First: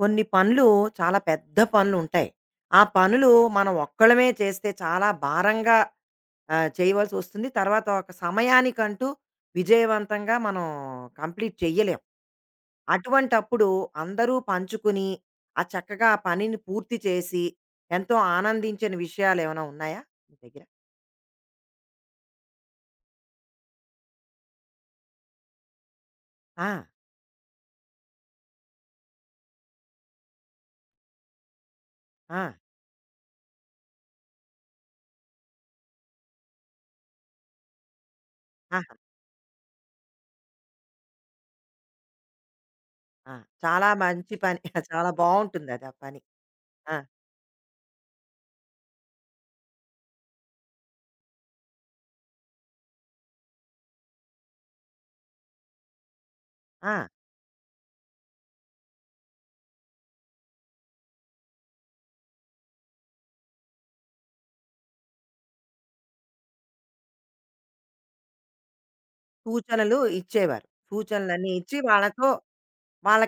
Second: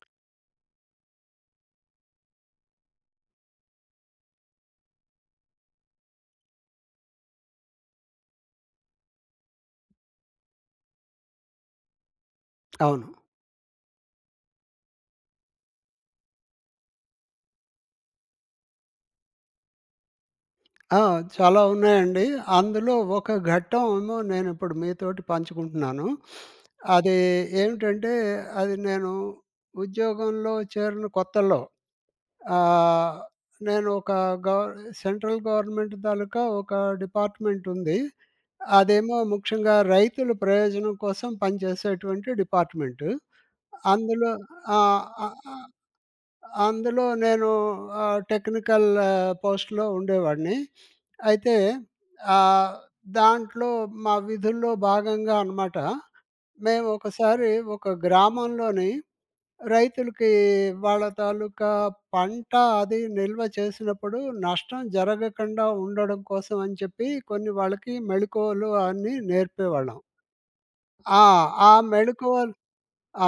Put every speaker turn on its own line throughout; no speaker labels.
కొన్ని పనులు చాలా పెద్ద పనులు ఉంటాయి. ఆ పనులు మనం ఒక్కళ్ళమే చేస్తే చాలా భారంగా చేయవలసి వస్తుంది. తర్వాత ఒక సమయానికంటూ విజయవంతంగా మనం కంప్లీట్ చెయ్యలేం.
అవును.
అటువంటప్పుడు అందరూ పంచుకుని, ఆ చక్కగా ఆ పనిని పూర్తి చేసి, ఎంతో ఆనందించిన విషయాలేమైనా ఉన్నాయా మీ దగ్గర?
ఆ! చాలా ఉన్నాయండి. అందులో ఒక ఘట్టం ఏమో నేనిప్పుడు మీతోటి పంచుకుంటున్నాను.
ఆ!
అది ఏమిటంటే, అది నేను ఉద్యోగంలో చేరిన కొత్తల్లో
ఆ!
ఆహ్, నేను ఒక గవ సెంట్రల్ గవర్నమెంట్ తాలూకా ఒక డిపార్ట్‌మెంట్ ఉంది.
ఆహా!
అదేమో ముఖ్యంగా రైతుల ప్రయోజనం కోసం పనిచేసేటువంటి డిపార్ట్‌మెంటు.
ఆ! చాలా
అందులో
మంచి పని.
ఆ!
చాలా
ఆ! ఆ!
బావుంటుందది ఆ పని. ఆ!
నేను టెక్నికల్ పోస్ట్‌లో ఉండేవాడిని. అయితే ఆహ్, దాంట్లో మా విధుల్లో భాగంగా అనమాట. మేము
ఆ!
ఒకసారి ఒక గ్రామంలోని రైతులకి వాళ్ళ తాలూకా పంట అది నిల్వ చేసినప్పుడు నష్టం జరగకుండా ఉండడం కోసం అని చెప్పి కొన్ని వాళ్ళకి మెళకువలు అన్నీ
సూచనలు
నేర్పేవాళ్ళం.
ఇచ్చేవారు.
ఆ!
సూచనలన్నీ
ఆ
ఇచ్చి వాళ్ళతో
మెళకువలు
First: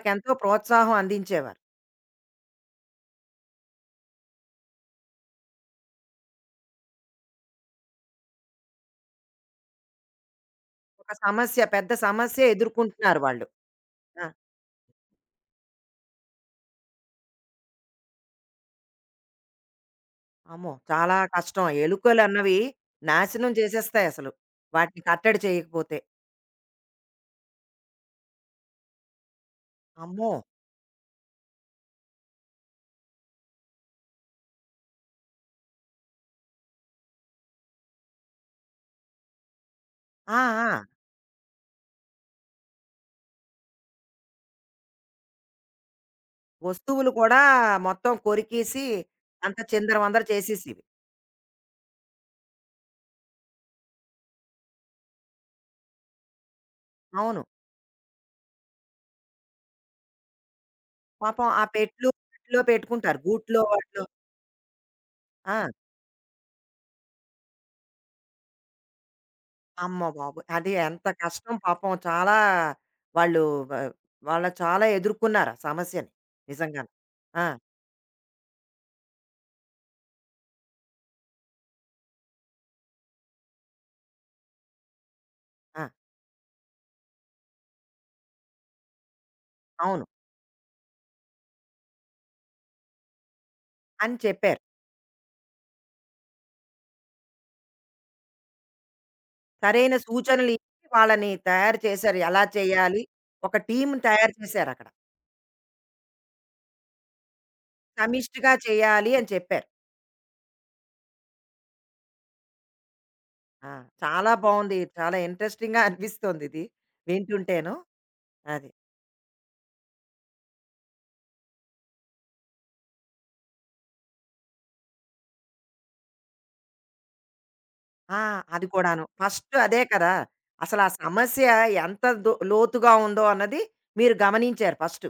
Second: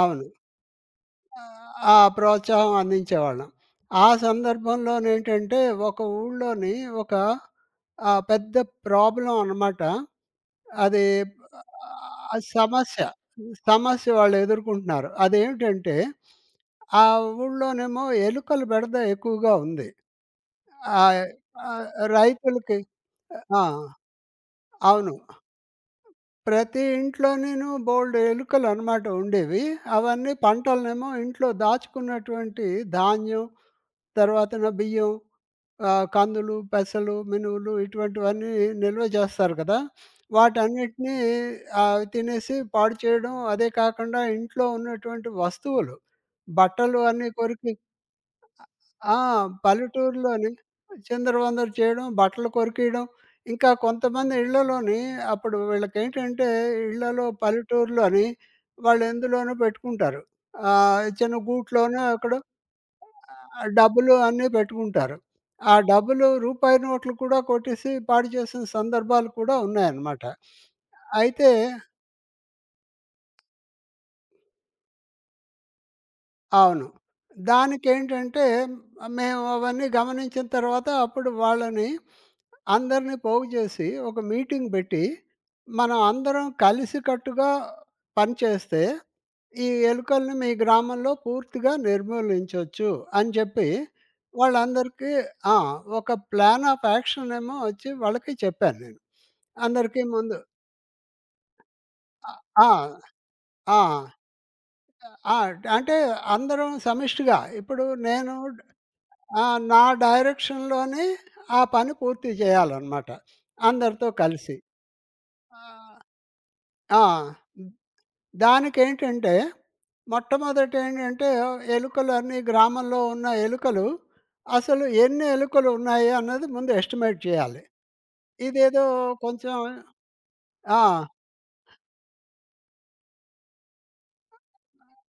అవును.
ప్రోత్సాహం అందించేవారు.
ఆ ప్రోత్సాహం అందించేవాళ్ళం. ఆ సందర్భంలోనేంటంటే, ఒక ఊళ్ళోని ఒక పెద్ద ప్రాబ్లమ్ అనమాట. అది
ఒక సమస్య పెద్ద సమస్యే
సమస్య.
ఎదుర్కొంటున్నారు వాళ్ళు.
సమస్య
ఆ!
వాళ్ళు ఎదుర్కొంటున్నారు. అదేమిటంటే, ఆ ఊళ్ళోనేమో ఎలుకల బెడద ఎక్కువగా ఉంది.
అమ్మో! చాలా
ఆహ్,
కష్టం.
ఆహ్,
ఎలుకలన్నవి
రైతులకి
నాశనం
ఆ!
చేసేస్తాయసలు. వాటిని
అవును.
కట్టడి చేయకపోతే.
ప్రతి ఇంట్లోనేను బోలెడు ఎలుకలనమాట ఉండేవి.
అమ్మో!
అవన్నీ పంటలనేమో ఇంట్లో దాచుకున్నటువంటి ధాన్యం తర్వాతన బియ్యం, కందులు, పెసలు, మినువులు ఇటువంటివన్నీ నిల్వ చేస్తారు కదా!
ఆ! ఆ!
వాటన్నిటిని తినేసి పాడు చేయడం. అదే కాకుండా ఇంట్లో ఉన్నటువంటి వస్తువులు, బట్టలు
వస్తువులు
అన్నీ
కూడా
కొరికి
మొత్తం కొరికేసి
ఆ!
అంతా చిందరవందర
పల్లెటూరులోని
చేసేసేవి.
చిందరవందర చేయడం, బట్టలు కొరికియడం. ఇంకా కొంతమంది ఇళ్ళలోని అప్పుడు వీళ్ళకేంటంటే ఇళ్ళలో
అవును.
పల్లెటూరులోని వాళ్ళు ఎందులోనో పెట్టుకుంటారు. చిన్న
పాపం ఆ
గూట్లోనో
పెట్లు
ఎక్కడో
వాటిలో పెట్టుకుంటారు. గూట్లో
ఆ
వాటిలో.
డబ్బులు అన్నీ పెట్టుకుంటారు.
ఆ!
ఆ డబ్బులు రూపాయి నోట్లు కూడా కొట్టేసి పాడు చేసిన సందర్భాలు కూడా
అమ్మ
ఉన్నాయన్నమాట.
బాబోయ్! అది ఎంత
అయితే
కష్టం పాపం చాలా వాళ్ళు వ వాళ్ళు చాలా ఎదుర్కొన్నారు ఆ సమస్యని.
అవును.
నిజంగాను. ఆ!
దానికేంటంటే మేము అవన్నీ గమనించిన తర్వాత అప్పుడు వాళ్ళని అందరిని పోగు చేసి ఒక మీటింగ్ పెట్టి,
ఆ!
మనం అందరం కలిసికట్టుగా పనిచేస్తే ఈ
అవును.
ఎలుకల్ని మీ గ్రామంలో పూర్తిగా నిర్మూలించొచ్చు అని చెప్పి
అని చెప్పారు.
వాళ్ళందరికీ ఆ! ఒక ప్లాన్ ఆఫ్ యాక్షన్ ఏమో వచ్చి వాళ్ళకి చెప్పాను నేను.
సరైన
అందరికీ ముందు
సూచనలిచ్చి వాళ్ళని తయారు చేశారు. ఎలా
ఆహ్,
చేయాలి? ఒక
ఆ! ఆ!
టీమ్‌ని తయారు చేశారక్కడ.
ఆ! అంటే అందరం సమిష్టిగా ఇప్పుడు నేను
సమిష్టిగా చేయాలి అని
ఆ!
చెప్పారు.
నా డైరెక్షన్‌లోనే ఆ పని పూర్తి చేయాలనమాట
ఆ!
అందరితో
చాలా
కలిసి.
బావుంది. చాలా ఇంట్రెస్టింగ్‌గా
ఆ!
అనిపిస్తోందిది
ఆ! హ్మ్.
వింటుంటేను. అది.
దానికేంటంటే, మొట్టమొదట ఏంటంటే, ఎలుకలన్నీ గ్రామంలో ఉన్న ఎలుకలు, అసలు ఎన్ని ఎలుకలు ఉన్నాయి అన్నది ముందు ఎస్టిమేట్ చేయాలి.
ఆ! అది
ఇదేదో
కూడాను.
కొంచెం
ఫస్ట్ అదే కదా!
ఆ!
అసలా సమస్య ఎంత లోతుగా ఉందో అన్నది మీరు గమనించారు ఫస్టు.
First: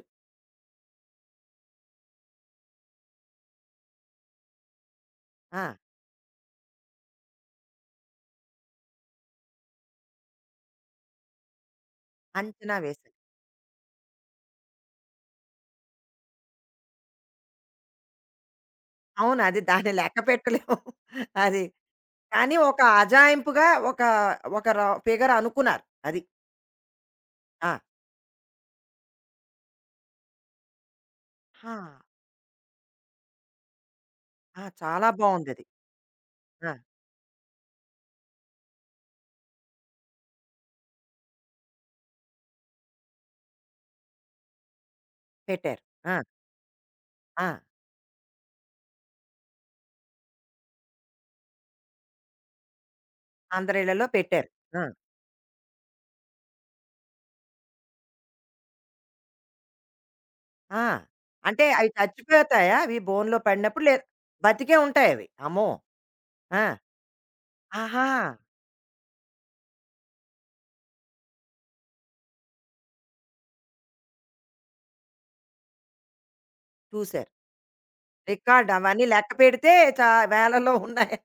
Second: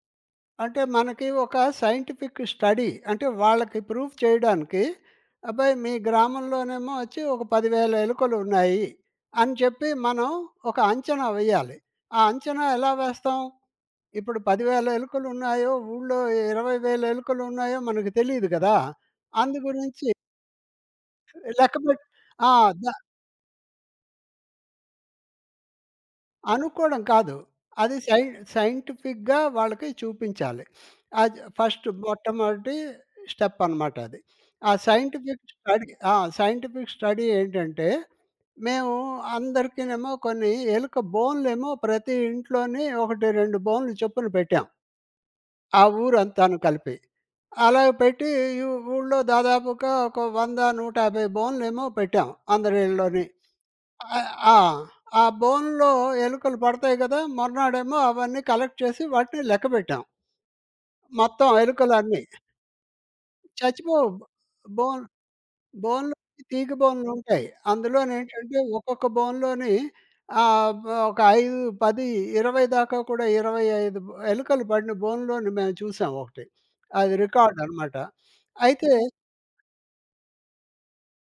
అంటే మనకి ఒక సైంటిఫిక్ స్టడీ అంటే వాళ్ళకి ప్రూవ్ చేయడానికి,
ఆ!
అబ్బాయి మీ గ్రామంలోనేమో వచ్చి ఒక 10,000 ఎలుకలు ఉన్నాయి అని చెప్పి మనం ఒక అంచనా వేయాలి. ఆ అంచనా
అంచనా
ఎలా
వేశారు.
వేస్తాం? ఇప్పుడు 10,000 ఎలుకలు ఉన్నాయో, ఊళ్ళో 20,000 ఎలుకలు ఉన్నాయో మనకు తెలీదు కదా!
అవును.
అందు
అది దాన్ని
గురించి
లెక్క పెట్టలేము. అది.
లెక్క పెట్ ఆ!
కానీ ఒక
ద
అజాయింపుగా ఒక ఒక ర ఫిగర్ అనుకున్నారు. అది.
అనుకోవడం కాదు.
ఆ!
అది సైంటిఫిక్‌గా వాళ్ళకి చూపించాలి. అది
ఆ!
ఫస్ట్ మొట్టమొదటి స్టెప్ అనమాట అది.
ఆ!
ఆ
చాలా
సైంటిఫిక్
బావుందది.
స్టడీ ఆ!
ఆ!
సైంటిఫిక్ స్టడీ ఏంటంటే, మేము అందరికినేమో కొన్ని ఎలుక బోనులేమో ప్రతి ఇంట్లోని 1, 2 బోనులు చొప్పున పెట్టాం.
పెట్టారు.
ఆ
ఆ!
ఊరంతాను కలిపి.
ఆ!
అలా పెట్టి ఈ ఊళ్ళో దాదాపుగా ఒక 100, 150 బోనులేమో పెట్టాం అందరి ఇళ్ళలోని.
అందరి ఇళ్ళలో
ఆహ్,
పెట్టారు.
ఆ!
ఆ!
ఆ బోనులో ఎలుకలు పడతాయి గదా! మర్నాడేమో అవన్నీ కలెక్ట్ చేసి వాటిని లెక్కపెట్టాం.
ఆ!
మొత్తం
అంటే అవి
ఎలుకలన్నీ.
చచ్చిపోతాయా? అవి బోనులో పడినప్పుడు
చచ్చిపోవు.
బతికే
బోన్
ఉంటాయవి. అమ్మో!
బోన్‌లో
ఆ!
తీగ బోనులుంటాయి.
ఆహా!
అందులోనేంటంటే ఒక్కొక్క బోనులోని ఆహ్, ఒక 5, 10, 20 దాకా కూడా 25 ఎలుకలు పడిన బోనులోని మేము చూసాం ఒకటి. అది
చూసారు.
రికార్డ్ అనమాట.
రికార్డ్
అయితే
అవన్నీ లెక్క పెడితే చా వేలలో ఉన్నాయి.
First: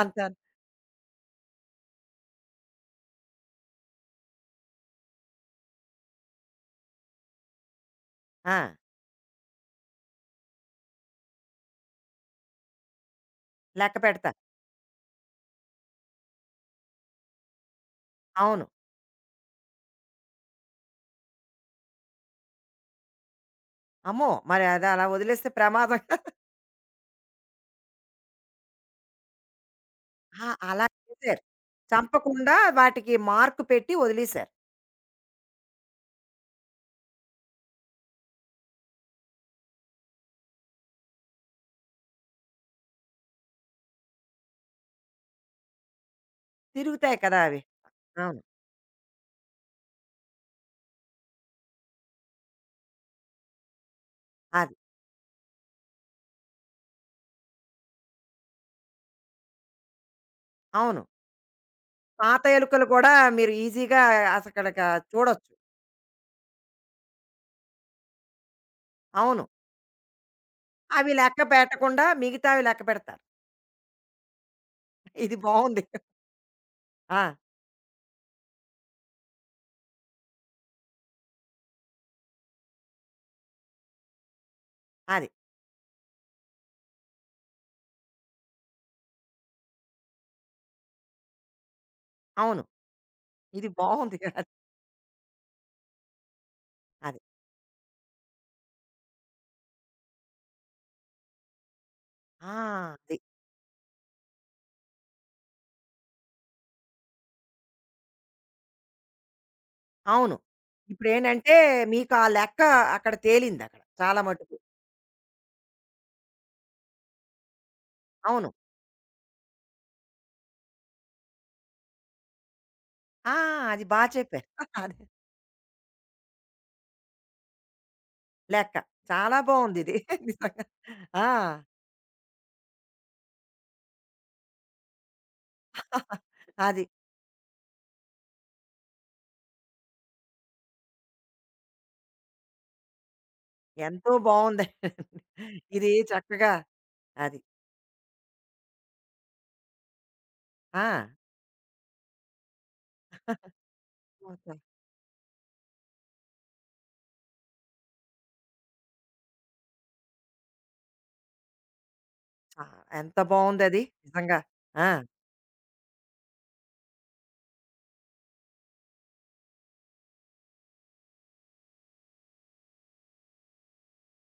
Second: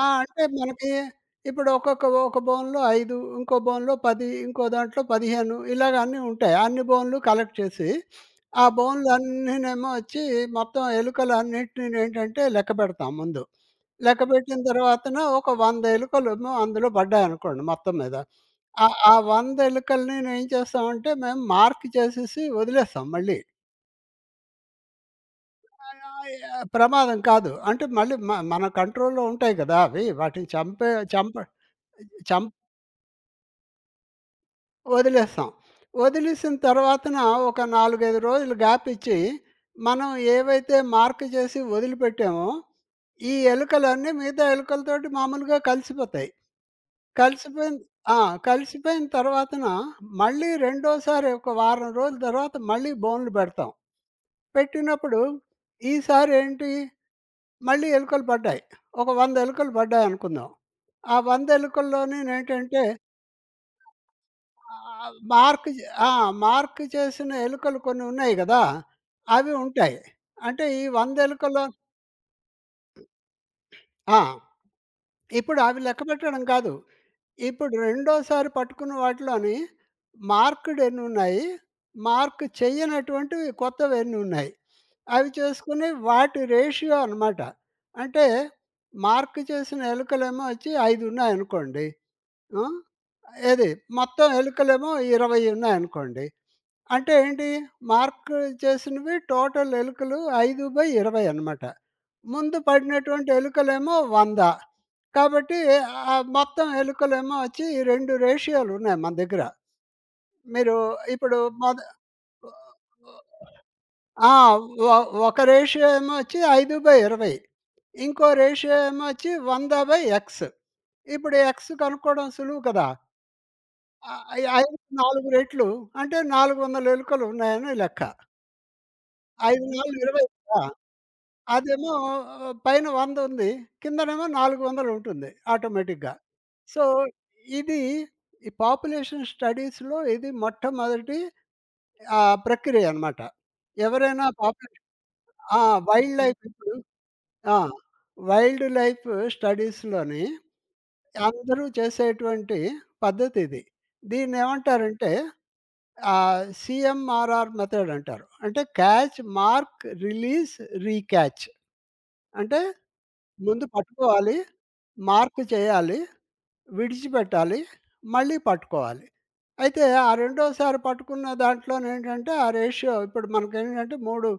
ఆ!
అంతాను.
అంటే మనకి ఇప్పుడు ఒక బౌన్‌లో 5, ఇంకో బౌన్‌లో 10, ఇంకో దాంట్లో 15 ఇలాగ అన్నీ ఉంటాయి. అన్ని బౌన్‌లు కలెక్ట్ చేసి,
ఆ!
ఆ బౌన్‌లన్నీనేమో వచ్చి మొత్తం ఎలుకలన్నిటినేంటంటే లెక్కపెడతాం ముందు.
లెక్క పెడతారు.
లెక్కపెట్టిన తర్వాతన ఒక 100 ఎలుకలేమో అందులో పడ్డాయనుకోండి మొత్తం మీద.
అవును.
ఆ ఆ 100 ఎలుకల్ని ఏం చేస్తామంటే మేము మార్క్ చేసేసి వదిలేస్తాం మళ్ళీ.
అమ్మో! మరి అది అలా వదిలేస్తే ప్రమాదం.
ప్రమాదం కాదు. అంటే మళ్ళీ మన కంట్రోల్‌లో ఉంటాయి కదా! అవి.
ఆ!
వాటిని
అలా
చంపే చంప
చేశారు.
చంప
చంపకుండా వాటికి మార్క్ పెట్టి వదిలేశారు.
వదిలేస్తాం. వదిలేసిన తర్వాతన ఒక 4, 5 రోజులు గ్యాప్ ఇచ్చి, మనం ఏవైతే మార్క్ చేసి వదిలిపెట్టామో, ఈ ఎలుకలన్నీ మిగతా ఎలుకలతోటి మామూలుగా కలిసిపోతాయి.
తిరుగుతాయి కదా! అవి.
కలిసిపోయిన ఆ!
అవును.
కలిసిపోయిన తర్వాతన మళ్ళీ రెండోసారి ఒక వారం రోజుల తర్వాత మళ్ళీ బోనులు పెడతాం.
అది.
పెట్టినప్పుడు ఈసారి ఏంటి, మళ్ళీ ఎలుకలు పడ్డాయి. ఒక 100 ఎలుకలు పడ్డాయనుకుందాం.
అవును.
ఆ 100
పాత
ఎలుకల్లోనేనేంటంటే
ఎలుకలు కూడా మీరు ఈజీగా అసలక చూడొచ్చు.
మార్క్ చే ఆ! మార్క్ చేసిన ఎలుకలు కొన్ని ఉన్నాయి గదా!
అవును.
అవి ఉంటాయి. అంటే ఈ
అవి
100
లెక్క
ఎలుకల్లో
పెట్టకుండా మిగతావి లెక్క పెడతారు.
ఆ!
ఇది
ఇప్పుడు అవి
బావుంది.
లెక్క పెట్టడం కాదు.
ఆ!
ఇప్పుడు రెండోసారి పట్టుకున్న వాటిలోని మార్క్‌డ్ ఎన్నున్నాయి, మార్క్ చెయ్యనటువంటివి కొత్తవి ఎన్నున్నాయి.
అది.
అవి చేసుకుని వాటి రేషియో అనమాట. అంటే మార్క్ చేసిన ఎలుకలేమో వచ్చి 5 ఉన్నాయనుకోండి.
అవును.
హ్మ్. ఏది
ఇది బావుంది.
మొత్తం
అది.
ఎలుకలేమో 20 ఉన్నాయనుకోండి. అంటే
అది.
ఏంటి? మార్క్ చేసినవి టోటల్ ఎలుకలు 5/20 అనమాట.
ఆ!
ముందు
అది.
పడినటువంటి ఎలుకలేమో 100. కాబట్టి మొత్తం ఎలుకలేమో వచ్చి 2 రేషియోలు ఉన్నాయి మన దగ్గర.
అవును.
మీరు ఇప్పుడు
ఇప్పుడేంటంటే
మొద
మీకు ఆ లెక్క అక్కడ తేలిందక్కడ చాలా
ఆ!
మటుకు.
ఒ ఒక రేషియో ఏమో వచ్చి 5/20. ఇంకో
అవును.
రేషియో ఏమో వచ్చి 100/x. ఇప్పుడు x కనుక్కోవడం సులువు కదా!
ఆ! అది
ఆహ్,
చెప్పారు.
5కి
అదే
4 రెట్లు అంటే 400 ఎలుకలు ఉన్నాయని లెక్క.
లెక్క. చాలా
5
బావుందిది.
నాలుగు 20 కదా!
నిజంగా. ఆ!
అదేమో ఆ, పైన 100 ఉంది. కిందనేమో 400 ఉంటుంది ఆటోమేటిక్‌గా.
అది.
సో, ఇది ఈ పాపులేషన్ స్టడీస్‌లో ఇది మొట్టమొదటి ప్రక్రియ అన్నమాట.
ఎంతో
ఎవరైనా
బావుంది.
పాపులేషన్ ఆ!
ఇది
వైల్డ్ లైఫ్
చక్కగా
ఇప్పుడు
అది.
ఆ! వైల్డ్ లైఫ్ స్టడీస్‌లోని
ఆ!
అందరూ చేసేటువంటి పద్ధతి ఇది. దీన్నేమంటారంటే సీఎంఆర్ఆర్ మెథడ్ అంటారు. అంటే క్యాచ్, మార్క్, రిలీజ్, రీక్యాచ్. అంటే
ఆ! ఎంత
ముందు
బావుందది
పట్టుకోవాలి.
నిజంగా. ఆ!
మార్క్ చేయాలి. విడిచిపెట్టాలి. మళ్ళీ పట్టుకోవాలి. అయితే ఆ రెండోసారి పట్టుకున్న దాంట్లోనేంటంటే ఆ రేషియో ఇప్పుడు మనకేంటంటే 3,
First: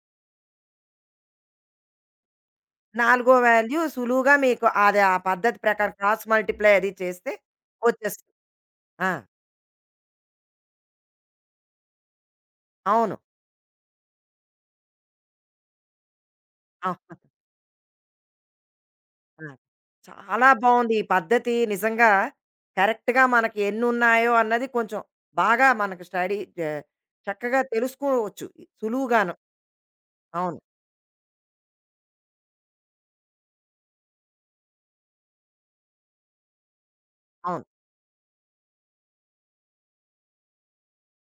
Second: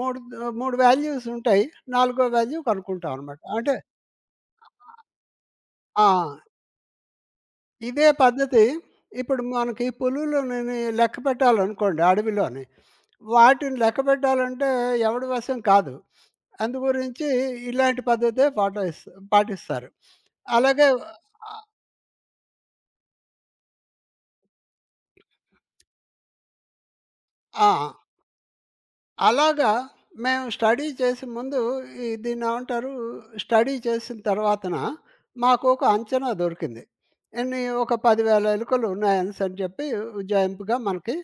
3 3 వాల్యూస్ ఉంటాయి. నాలుగో వాల్యూ కనుక్కుంటాం
నాలుగో
అనమాట. అంటే
వాల్యూ సులువుగా మీకు అది ఆ పద్ధతి ప్రకారం
ఆ!
క్రాస్ మల్టిప్లై అది చేస్తే
ఇదే
వచ్చేస్తుంది.
పద్ధతి
ఆ!
ఇప్పుడు మనకి పులులని లెక్క పెట్టాలనుకోండి అడవిలోని.
అవును.
వాటిని లెక్క పెట్టాలంటే ఎవడి వశం కాదు.
ఆ!
అందుగురించి ఇలాంటి పద్ధతే
ఆ!
పాటిస్తారు.
చాలా
అలాగే
బావుంది ఈ
ఆ!
పద్ధతి నిజంగా కరెక్ట్‌గా మనకి ఎన్నున్నాయో అన్నది కొంచెం బాగా మనకు స్టడీ చే చక్కగా
ఆ!
తెలుసుకోవచ్చు సులువుగాను.
అలాగా మేము
అవును.
స్టడీ చేసే ముందు దీన్నేమంటారు? స్టడీ చేసిన తర్వాతన మాకు ఒక అంచనా దొరికింది. ఎన్ని
అవును.
ఒక 10,000 ఎలుకలు ఉన్నాయనేసని చెప్పి ఉజ్జాయింపుగా మనకి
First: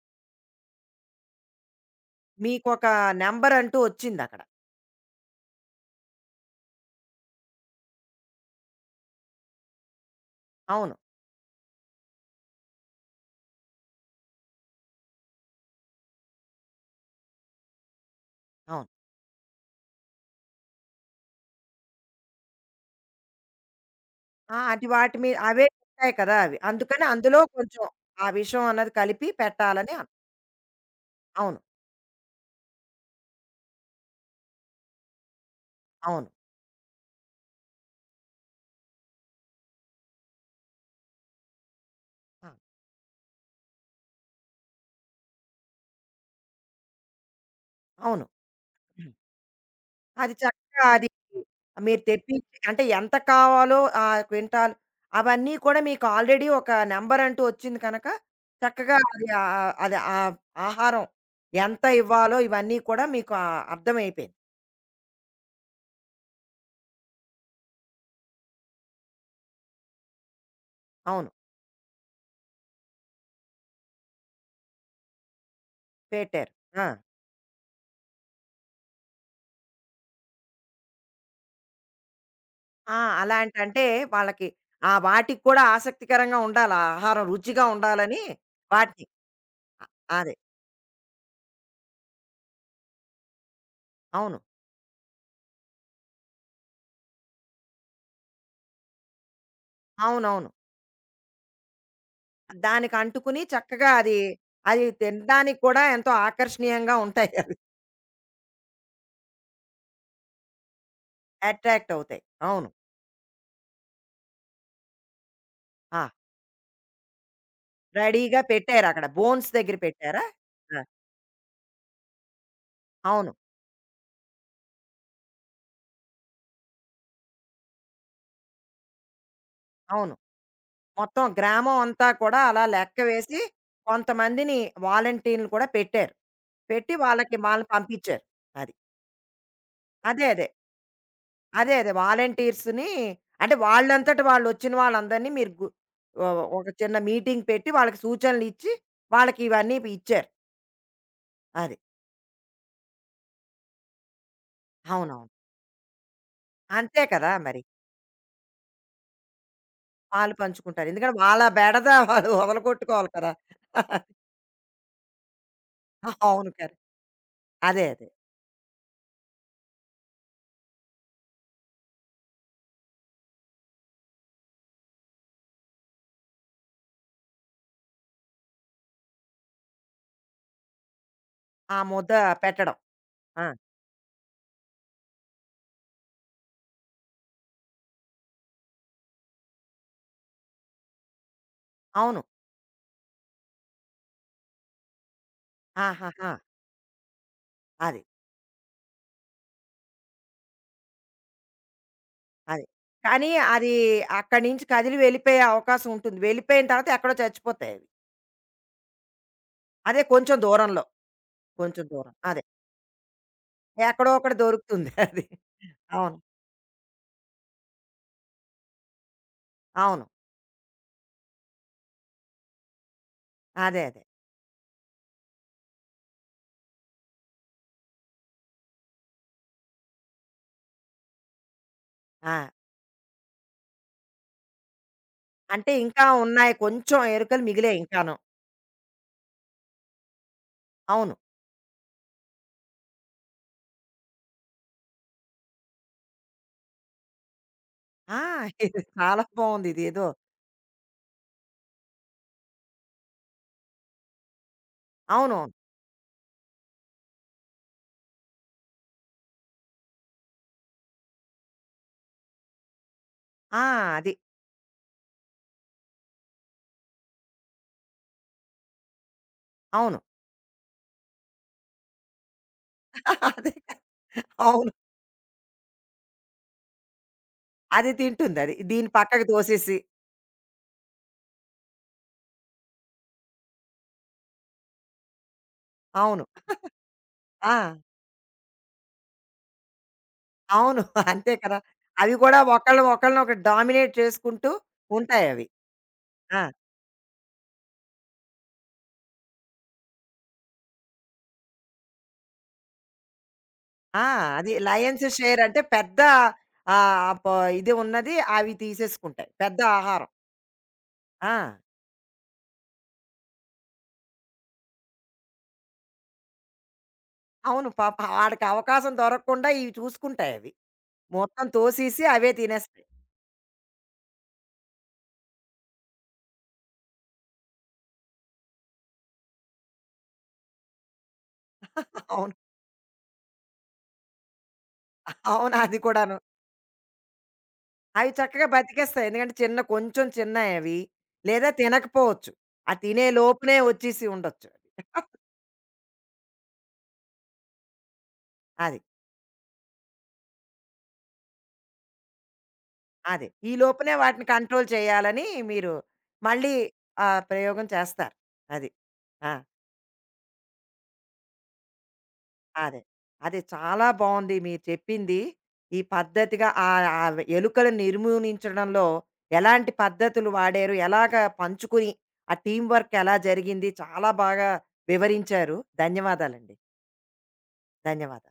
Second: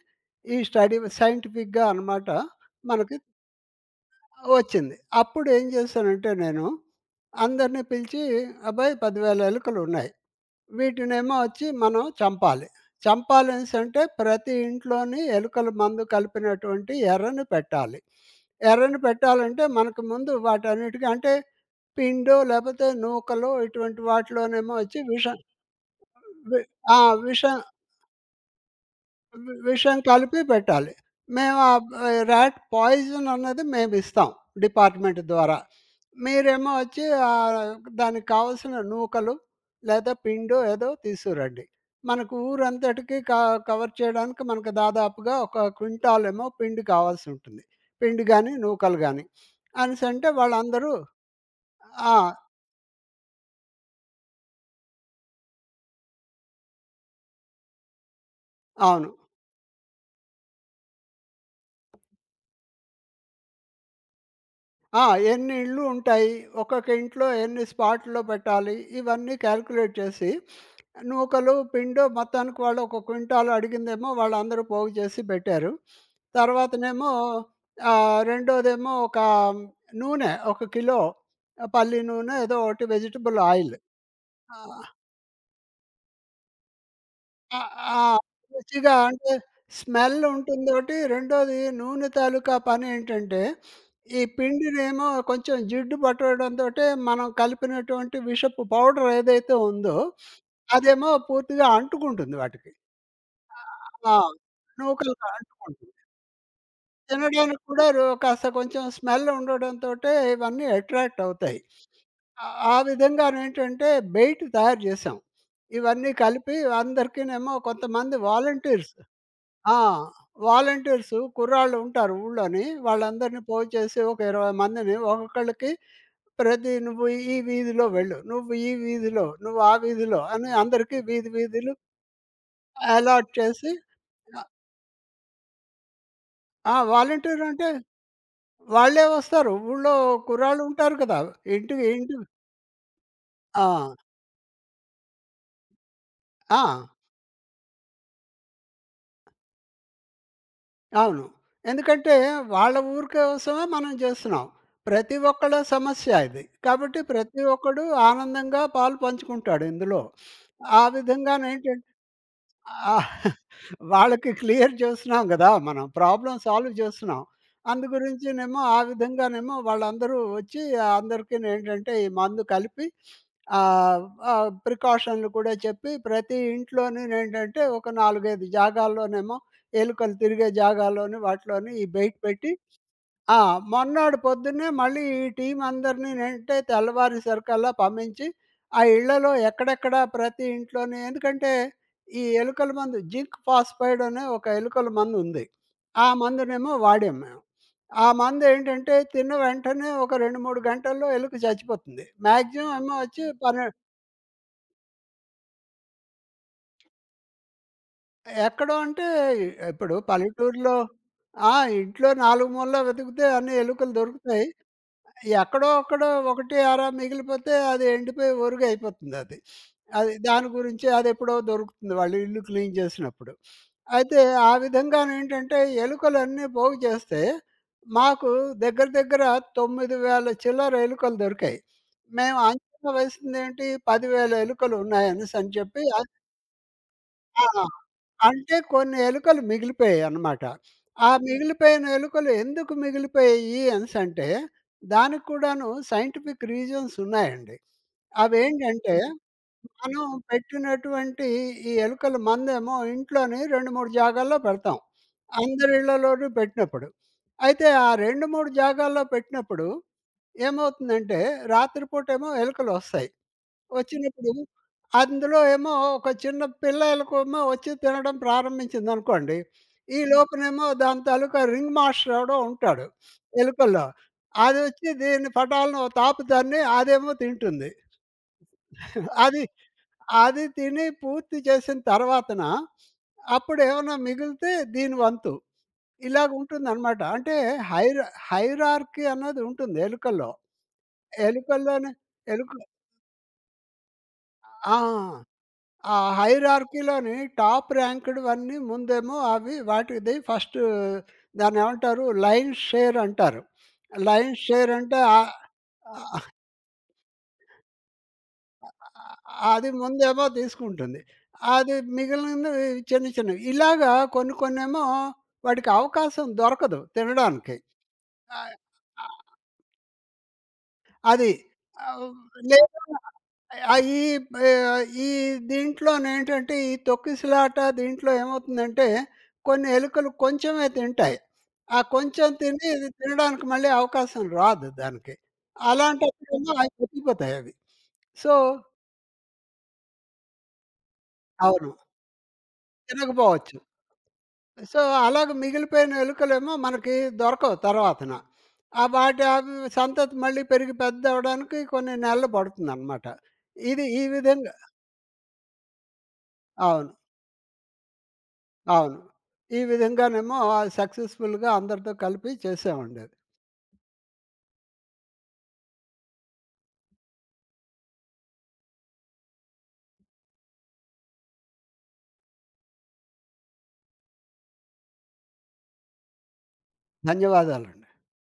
ఈ స్టడీ సైంటిఫిక్‌గా అనమాట
మీకొక
మనకి
నంబర్ అంటూ వచ్చిందక్కడ.
వచ్చింది. అప్పుడు ఏం చేశానంటే నేను అందరిని పిలిచి, "అబ్బాయి 10,000 ఎలుకలున్నాయి.
అవును.
వీటినేమో వచ్చి మనం చంపాలి. చంపాలనేసి అంటే ప్రతి ఇంట్లోని ఎలుకల మందు కలిపినటువంటి ఎరను పెట్టాలి.
అవును.
ఎరను పెట్టాలంటే మనకు ముందు వాటన్నిటికి అంటే పిండో లేకపోతే నూకలో ఇటువంటి
ఆ!
వాటిలోనేమో
అది
వచ్చి
వాటి మీద
విషం
అవే ఉంటాయి కదా! అవి.
వి ఆ!
అందుకని అందులో
విషం
కొంచెం ఆ విషం అన్నది కలిపి పెట్టాలని
విషం
అన్
కలిపి పెట్టాలి. మేము
అవును.
ఆ బ్ రాట్ పాయిజన్ అన్నది మేమిస్తాం డిపార్ట్‌మెంట్ ద్వారా.
అవును.
మీరేమో వచ్చి దానికి కావాల్సిన నూకలు లేదా పిండో ఏదో తీసుకురండి. మనకు
ఆ!
ఊరంతటికి కవర్ చేయడానికి మనకు దాదాపుగా ఒక క్వింటాలేమో పిండి కావాల్సుంటుంది.
అవును.
పిండి గాని, నూకలు
హ్మ్.
గాని. అనేసంటే
అది చక్కగా
వాళ్ళందరూ
అది మీరు
ఆ!
తెప్పించి అంటే ఎంత కావాలో ఆ క్వింటాల్ అవన్నీ కూడా మీకు ఆల్రెడీ ఒక నంబర్ అంటూ వచ్చింది కనక చక్కగా
అవును.
అది అది ఆహారం ఎంత ఇవ్వాలో ఇవన్నీ కూడా మీకు అర్థమైపోయింది.
ఆ! ఎన్ని ఇళ్ళు ఉంటాయి? ఒక్కొక్క ఇంట్లో ఎన్ని స్పాట్‌లో పెట్టాలి? ఇవన్నీ క్యాలిక్యులేట్ చేసి,
అవును.
నూకలు, పిండో మొత్తానికి వాళ్ళు ఒక క్వింటాల్ అడిగిందేమో వాళ్ళందరూ పోగు చేసి పెట్టారు.
పెట్టారు. ఆ!
తర్వాతనేమో రెండోదేమో ఒక నూనె, ఒక కిలో పల్లి నూనె ఏదో ఒకటి
ఆ!
వెజిటబుల్
అలాంటి
ఆయిల్.
అంటే వాళ్ళకి
ఆ!
ఆ! వాటికి కూడా ఆసక్తికరంగా ఉండాలి. ఆ ఆహారం
ఆ!
రుచిగా
ఆ!
ఉండాలని
రుచిగా
వాటిని
అంటే
అ
స్మెల్
అదే.
ఉంటుందోటి. రెండోది నూనె తాలూకా పనేంటంటే, ఈ
అవును.
పిండినేమో కొంచెం జిడ్డు పట్టడంతోటే మనం కలిపినటువంటి విషపు పౌడర్ ఏదైతే ఉందో,
అవునవును.
అదేమో పూర్తిగా అంటుకుంటుంది వాటికి.
దానికి అంటుకుని చక్కగా
ఆ!
అది, అది
నూకలుకి
తినడానికి కూడా
అంటుకుంటుంది.
ఎంతో ఆకర్షణీయంగా ఉంటాయి అవి.
తినడానికి కూడా కాస్త కొంచెం స్మెల్ ఉండడంతోటే ఇవన్నీ అట్రాక్ట్ అవుతాయి.
అట్రాక్ట్ అవుతాయి.
ఆ
అవును.
ఆ విధంగానేంటంటే బెయిట్ తయారు చేసాం.
ఆ!
ఇవన్నీ కలిపి అందరికీనేమో కొంతమంది
రెడీగా
వాలంటీర్స్
పెట్టారక్కడ. బోన్స్ దగ్గర
ఆ!
పెట్టారా? ఆ!
వాలంటీర్సు కుర్రాళ్ళు ఉంటారు ఊళ్ళోని.
అవును.
వాళ్ళందరిని పోగుచేసి ఒక 20 మందిని ఒక్కొక్కళ్ళకి ప్రతి "నువ్వు ఈ వీధిలో వెళ్ళు. నువ్వు ఈ వీధిలో, నువ్వు ఆ
అవును.
వీధిలో" అని అందరికీ
మొత్తం
వీధి వీధులు
గ్రామం అంతా కూడా అలా లెక్క
అలాట్
వేసి
చేసి అ
కొంతమందిని వాలంటీర్‌లు కూడా పెట్టారు.
ఆ!
పెట్టి వాళ్ళకి
వాలంటీర్
వాళ్ళని
అంటే
పంపించారు. అది.
వాళ్ళే వస్తారు. ఊళ్ళో
అదే. అదే.
కుర్రాళ్ళు ఉంటారు కదా!
అదే.
ఇంటికి
అదే.
ఇంటి
వాలంటీర్స్‌ని అంటే
ఆ!
వాళ్ళంతట వాళ్ళొచ్చిన వాళ్ళందరినీ మీరు గు ఒ
ఆ!
ఒక చిన్న మీటింగ్ పెట్టి వాళ్ళకి సూచనలిచ్చి, వాళ్ళకి ఇవన్నీ ఇచ్చారు.
అవును.
అది.
ఎందుకంటే వాళ్ళ ఊరు కోసమే మనం చేస్తున్నాం. ప్రతి
అవునవును.
ఒక్కళ్ళ సమస్య ఇది. కాబట్టి
అంతే కదా!
ప్రతి
మరి.
ఒక్కడు ఆనందంగా పాలు పంచుకుంటాడు ఇందులో.
పాలు
ఆ
పంచుకుంటారు. ఎందుకంటే వాళ్ళ బెడద
విధంగానేంటంటే
వాళ్ళు
ఆ!
వదలగొట్టుకోవాలి కదా!
వాళ్ళకి క్లియర్ చేస్తున్నాం గదా! మనం. ప్రాబ్లమ్
అవును.
Solve
correct.
చేస్తున్నాం.
అదే.
అందు
అదే.
గురించినేమో ఆ విధంగానేమో వాళ్ళందరూ వచ్చి అందరికినేంటంటే ఈ మందు కలిపి ఆహ్, ఆహ్, ప్రికాషన్‌లు కూడా చెప్పి ప్రతి ఇంట్లోనేంటంటే ఒక 4, 5 జాగాల్లోనేమో ఎలుకలు తిరిగే జాగాల్లోని వాటిలోని
ఆ
ఈ
ముద్ద
బెయిట్ పెట్టి
పెట్టడం.
ఆ!
ఆ!
మొన్నాడు పొద్దున్నే మళ్ళీ ఈ టీమ్ అందరిని నంటే తెల్లవారేసరికల్లా పంపించి, ఆ ఇళ్లలో ఎక్కడెక్కడ ప్రతి ఇంట్లోని ఎందుకంటే,
అవును.
ఈ ఎలుకల మందు జింక్ ఫాస్‌ఫైడ్ అనే ఒక ఎలుకల మందుంది. ఆ
ఆహాహా!
మందునేమో వాడాం మేము.
అది.
ఆ మందేంటంటే తిన్న వెంటనే ఒక 2, 3 గంటల్లో ఎలుక చచ్చిపోతుంది.
అది.
మాక్సిమం ఏమో వచ్చి
కానీ అది అక్కడి నుంచి కదిలి వెళ్ళిపోయే అవకాశం ఉంటుంది. వెళ్ళిపోయిన తర్వాత ఎక్కడో చచ్చిపోతాయవి.
ఎక్కడో అంటే ఇప్పుడు
అదే కొంచెం
పల్లెటూరులో
దూరంలో.
ఆ!
కొంచెం
ఇంట్లో
దూరం. అదే.
నాలుగు మూలలా వెతికితే అన్ని ఎలుకలు
ఎక్కడో అక్కడ
దొరుకుతాయి.
దొరుకుతుంది అది.
ఎక్కడో అక్కడో
అవును.
ఒకటి అరా మిగిలిపోతే అది ఎండిపోయి ఒరుగు అయిపోతుంది అది.
అవును.
అది దాని గురించి అదెప్పుడో దొరుకుతుంది వాళ్ళు ఇల్లు క్లీన్ చేసినప్పుడు.
అదే. అదే.
అయితే ఆ విధంగానేంటంటే ఎలుకలన్నీ పోగు చేస్తే మాకు దగ్గర దగ్గర 9,000 చిల్లర ఎలుకలు దొరికాయి.
ఆ!
మేము అంచనా వేసిందేంటి 10,000 ఎలుకలు ఉన్నాయనేసని
అంటే
చెప్పి
ఇంకా ఉన్నాయి. కొంచెం ఎరుకలు
ఆ!
మిగిలాయి ఇంకాను.
అంటే కొన్ని ఎలుకలు మిగిలిపోయాయన్నమాట. ఆ
అవును.
మిగిలిపోయిన ఎలుకలు ఎందుకు మిగిలిపోయాయి అనేసంటే, దానికి కూడాను సైంటిఫిక్ రీజన్స్ ఉన్నాయండి.
ఆ! ఇది
అవేంటంటే,
చాలా బావుంది
మనం
ఇదేదో.
పెట్టినటువంటి ఈ ఎలుకల మందేమో ఇంట్లోని 2, 3 జాగాల్లో పెడతాం.
అవునవును.
అందరి ఇళ్లలోనూ పెట్టినప్పుడు. అయితే ఆ 2, 3 జాగాల్లో పెట్టినప్పుడు ఏమవుతుందంటే, రాత్రిపూటేమో ఎలుకలొస్తాయి.
ఆ! అది.
వచ్చినప్పుడు అందులో ఏమో ఒక చిన్న పిల్లలకేమో వచ్చి తినడం ప్రారంభించిందనుకోండి.
అవును.
ఈ లోపునేమో దాని తాలూకా రింగ్ మాస్టర్ ఎవడో ఉంటాడు
అదే.
ఎలుకల్లో.
అవును.
అదొచ్చి దీన్ని పటాలను ఓ తాపు తన్ని అదేమో తింటుంది.
అది తింటుందది. దీన్ని పక్కకి
అది
తోసేసి.
అది తిని పూర్తి చేసిన తర్వాతన అప్పుడేమన్నా మిగిలితే దీని వంతు.
అవును.
ఇలాగుంటుందనమాట. అంటే
ఆ!
హైర హైరార్కీ అన్నది ఉంటుంది ఎలుకల్లో.
అవును. అంతే కదా!
ఎలుకల్లోనే
అవి కూడా
ఎలుక
ఒకళ్ళు ఒకళ్ళనొకటి డామినేట్ చేసుకుంటూ
ఆ!
ఉంటాయవి.
ఆ
ఆ!
హైరార్కీలోని టాప్ ర్యాంక్‌డ్‌వన్నీ ముందేమో అవి వాటిది ఫస్ట్ దాన్నేమంటారు? లయన్ షేర్ అంటారు.
ఆ!
లయన్
అది
షేర్ అంటే
లయన్స్ షేర్ అంటే పెద్ద ఆహ్, ప ఇది ఉన్నది అవి తీసేసుకుంటాయి. పెద్ద
అది
ఆహారం.
ముందేమో తీసుకుంటుంది.
ఆ!
అది మిగిలినవి చిన్న చిన్నవి. ఇలాగా కొన్ని కొన్నేమో వాడికి అవకాశం దొరకదు తినడానికి.
అవును. పాపం ఆడికి
ఆహ్,
అవకాశం
ఆ
దొరకకుండా ఇవి చూసుకుంటాయి అవి.
అది.
మొత్తం తోసేసి
ఆహ్,
అవే
లేదా
తినేస్తాయి.
ఆహ్, ఈ ఆహ్, ఈ దీంట్లోనేంటంటే ఈ తొక్కిసలాట దీంట్లో ఏమవుతుందంటే కొన్ని ఎలుకలు కొంచెమే తింటాయి. ఆ కొంచెం
అవును.
తిని ఇది తినడానికి మళ్ళీ అవకాశం రాదు దానికి.
అవును. అది కూడాను.
అలాంటప్పుడేమో అవి బతికిపోతాయవి.
అవి
సో
చక్కగా బతికేస్తాయి. ఎందుకంటే చిన్న కొంచెం చిన్నయి అవి. లేదా
అవును.
తినకపోవచ్చు. ఆ తినే లోపునే
తినకపోవచ్చు.
వచ్చేసి ఉండొచ్చు.
సో, అలాగ మిగిలిపోయిన ఎలుకలేమో మనకి దొరకవు తర్వాతన.
అది.
ఆ వాటి అవి సంతతి మళ్ళీ పెరిగి పెద్దవడానికి కొన్ని నెలలు పడుతుందనమాట.
అదే. ఈ
ఇది
లోపునే
ఈ
వాటిని
విధంగా
కంట్రోల్ చేయాలని మీరు మళ్ళీ
అవును.
ఆ ప్రయోగం చేస్తారు. అది.
అవును.
ఆ!
ఈ విధంగానేమో సక్సెస్‌ఫుల్‌గా అందరితో కలిపి
అదే.
చేసామండి అది.
అదే చాలా బావుంది మీరు చెప్పింది. ఈ పద్ధతిగా ఆహ్, ఆహ్, ఎలుకలను నిర్మూలించడంలో ఎలాంటి పద్ధతులు వాడారు? ఎలాగ పంచుకుని, ఆ టీమ్ వర్క్ ఎలా జరిగింది? చాలా బాగా వివరించారు. ధన్యవాదాలండి.
ధన్యవాదాలండి.
ధన్యవాదాలు.